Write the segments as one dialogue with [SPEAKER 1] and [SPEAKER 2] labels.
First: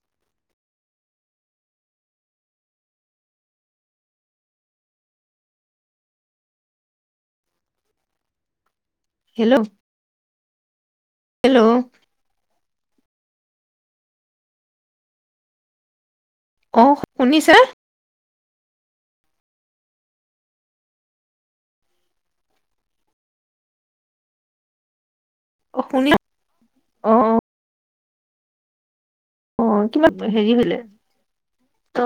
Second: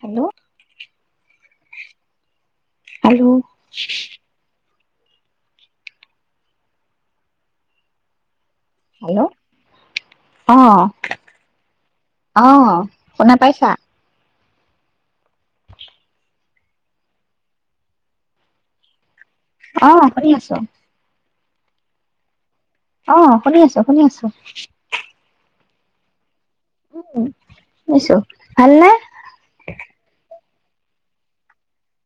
[SPEAKER 1] Hello আলু hello. অহ।
[SPEAKER 2] Hello
[SPEAKER 1] অহ। শুনা পাইছা?
[SPEAKER 2] অহ শুনিছে?
[SPEAKER 1] অঁ শুনি আছো। অঁহ শুনি আছো শুনি আছো।
[SPEAKER 2] অ শুনি অঁ।
[SPEAKER 1] শুনিছো, ভালনে?
[SPEAKER 2] অ কিবা হেৰি হৈ [inaudible]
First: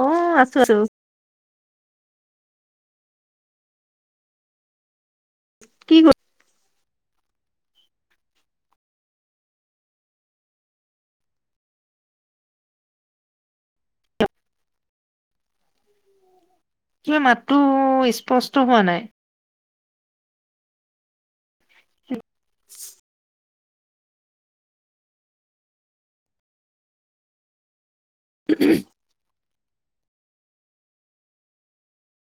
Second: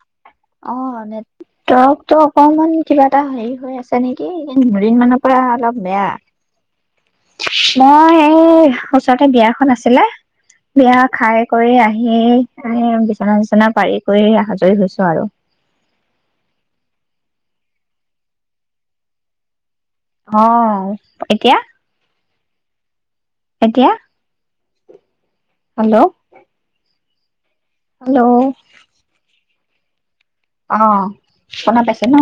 [SPEAKER 1] অ নেটৱৰ্ক ত অকমান কিবা এটা হেৰি হৈ আছে নেকি এই দুদিন মানৰ পোৰা অলপ
[SPEAKER 2] কি
[SPEAKER 1] বেয়া
[SPEAKER 2] ক
[SPEAKER 1] মই এই ওচৰতে বিয়াখন আছিলে বিয়া খাই কৰি আহি আহি বিচনা চিচনা পাৰি কৰি আজৰি হৈছো আৰু
[SPEAKER 2] মাতো স্পষ্ট হোৱা নাই
[SPEAKER 1] অঁ এতিয়া?
[SPEAKER 2] [unintelligible]
[SPEAKER 1] এতিয়া? হেল্ল'। হেল্ল'। অ শুনা পাইছে ন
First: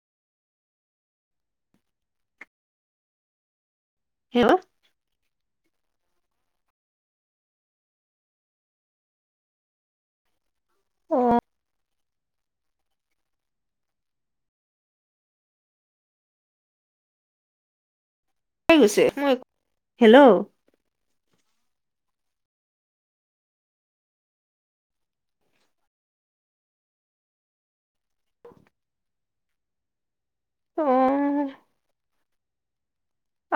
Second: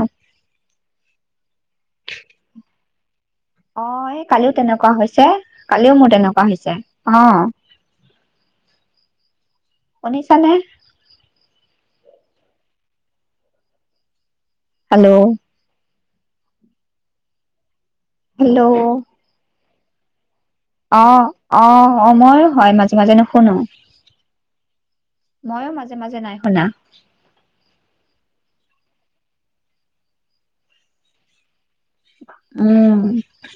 [SPEAKER 1] অ এই
[SPEAKER 2] হেল্ল
[SPEAKER 1] কালিও তেনেকুৱা হৈছে কালিও মোৰ তেনেকুৱা হৈছে অহ শুনিছানে?
[SPEAKER 2] আহ
[SPEAKER 1] হেল্ল' হেল্ল'
[SPEAKER 2] হৈ গৈছে মই, হেল্ল'
[SPEAKER 1] অ অ অ ময়ো হয় মাজে মাজে নশুনো ময়ো মাজে মাজে নাই শুনা
[SPEAKER 2] উ
[SPEAKER 1] উম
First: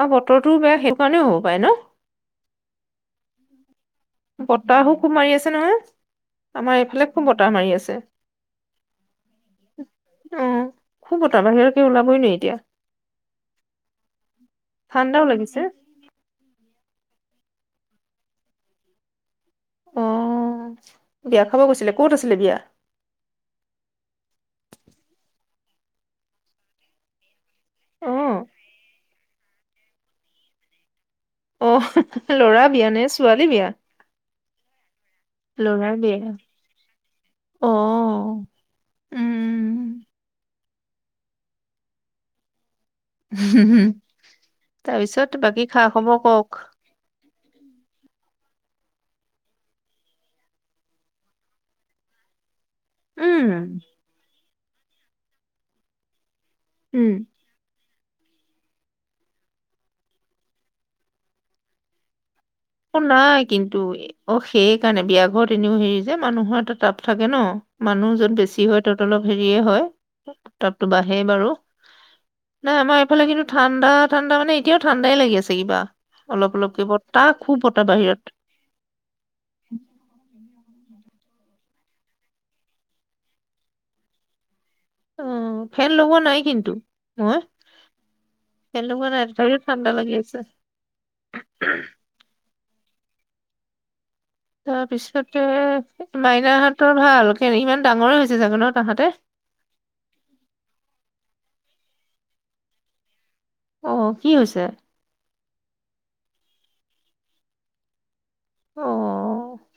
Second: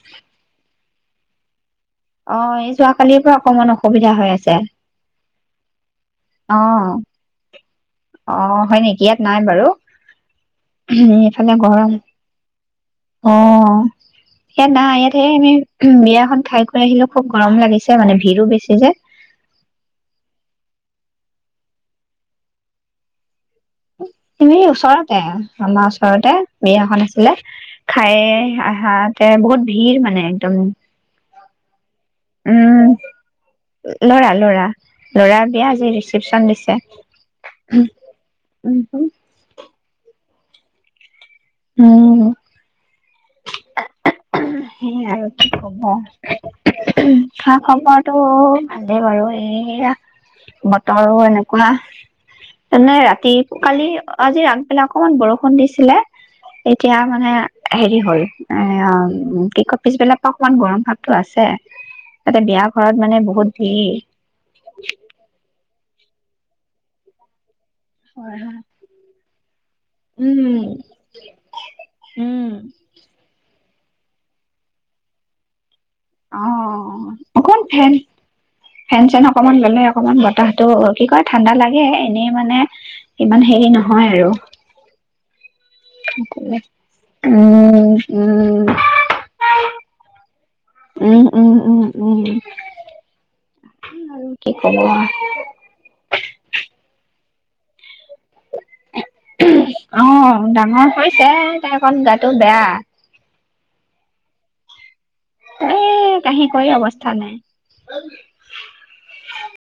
[SPEAKER 2] আৰু বতৰটোও বেয়া সেই মোবাইল ৰ
[SPEAKER 1] অ এই যোৱা কালিৰ পৰা অকমান অ
[SPEAKER 2] বতাহো খুব মাৰি আছে নহয়,
[SPEAKER 1] অ
[SPEAKER 2] আমাৰ এইফালে খুব বতাহ মাৰি আছে।
[SPEAKER 1] অ হয় নেকি ইয়াত নাই বাৰু,
[SPEAKER 2] অ খুব
[SPEAKER 1] উ
[SPEAKER 2] বতাহ
[SPEAKER 1] ইফালে
[SPEAKER 2] বাহিৰকে
[SPEAKER 1] গৰম
[SPEAKER 2] ওলাবই নোৱাৰি এতিয়া
[SPEAKER 1] অ ইয়াত নাই ইয়াত
[SPEAKER 2] ঠাণ্ডাও
[SPEAKER 1] সে আমি
[SPEAKER 2] লাগিছে
[SPEAKER 1] বিয়াখন খাই কৰি আহিলো। খুব গৰম লাগিছে মানে ভিৰো বেছি যে।
[SPEAKER 2] অহ বিয়া খাব গৈছিলে, ক'ত আছিলে বিয়া?
[SPEAKER 1] তুমি ওচৰতে, আমাৰ ওচৰতে বিয়া এখন আছিলে।
[SPEAKER 2] অ
[SPEAKER 1] খাই আহাত এ বহুত ভিৰ মানে একদম।
[SPEAKER 2] অ ল'ৰা
[SPEAKER 1] উম,
[SPEAKER 2] বিয়া নে ছোৱালী বিয়া?
[SPEAKER 1] ল'ৰা ল'ৰা বিয়া আজি
[SPEAKER 2] লৰাৰ বিয়া,
[SPEAKER 1] ৰিচিপচন দিছে।
[SPEAKER 2] অহ উম।
[SPEAKER 1] উম
[SPEAKER 2] হম হম
[SPEAKER 1] সেই আৰু কি কব। শিক্ষা খবৰটো ভালেই বাৰু এইয়া বতৰো এনেকুৱা। তেনে ৰাতি
[SPEAKER 2] উম,
[SPEAKER 1] কালি আজি এইফালে অকণমান বৰষুণ দিছিলে। এতিয়া
[SPEAKER 2] উম।
[SPEAKER 1] মানে হেৰি [unintelligible] [unintelligible] পিছবেলা পৰা অকমান গৰম ভাৱতো আছে। তাতে বিয়া ঘৰত
[SPEAKER 2] অ',
[SPEAKER 1] মানে
[SPEAKER 2] নাই
[SPEAKER 1] বহুত
[SPEAKER 2] কিন্তু,
[SPEAKER 1] ভিৰ।
[SPEAKER 2] অ', সেই কাৰণে বিয়া ঘৰত এনেও হেৰি মানুহৰ এটা তাপ থাকে ন। মানুহ য'ত বেছি হয় তত অলপ হেৰিয়ে হয়, উ
[SPEAKER 1] উম,
[SPEAKER 2] তাপটো বাঢ়েই বাৰু,
[SPEAKER 1] উম,
[SPEAKER 2] নাই আমাৰ এইফালে কিন্তু ঠাণ্ডা ঠাণ্ডা মানে এতিযাওঁ ঠাণ্ডাই লাগি আছে কিবা। অলপ অলপকে বতাহ খুব
[SPEAKER 1] অকন
[SPEAKER 2] বতাহ
[SPEAKER 1] ফেন,
[SPEAKER 2] বাহিৰত।
[SPEAKER 1] ফেন চেন অকমান ললে অকনমান বতাহ অ', কি কয় ঠাণ্ডা লাগে, এনেই মানে ইমান হেৰি নহয় আৰু।
[SPEAKER 2] অ ফেন লগৱা নাই কিন্তু মই
[SPEAKER 1] উম উম
[SPEAKER 2] ফেন লগৱা নাই তথাপিও ঠাণ্ডা লাগি আছে
[SPEAKER 1] উম উম উম উম আৰু কি কব
[SPEAKER 2] তাৰপিছতে মাইনাহতৰ ভাল কেৰি ইমান ডাঙৰে হৈছে চাগে ন তাহাঁতে
[SPEAKER 1] অ ডাঙৰ হৈছে তাই অকন গাটো বেয়া
[SPEAKER 2] অ কি হৈছে
[SPEAKER 1] এ কাহি কহি অৱস্থা নাই
[SPEAKER 2] অ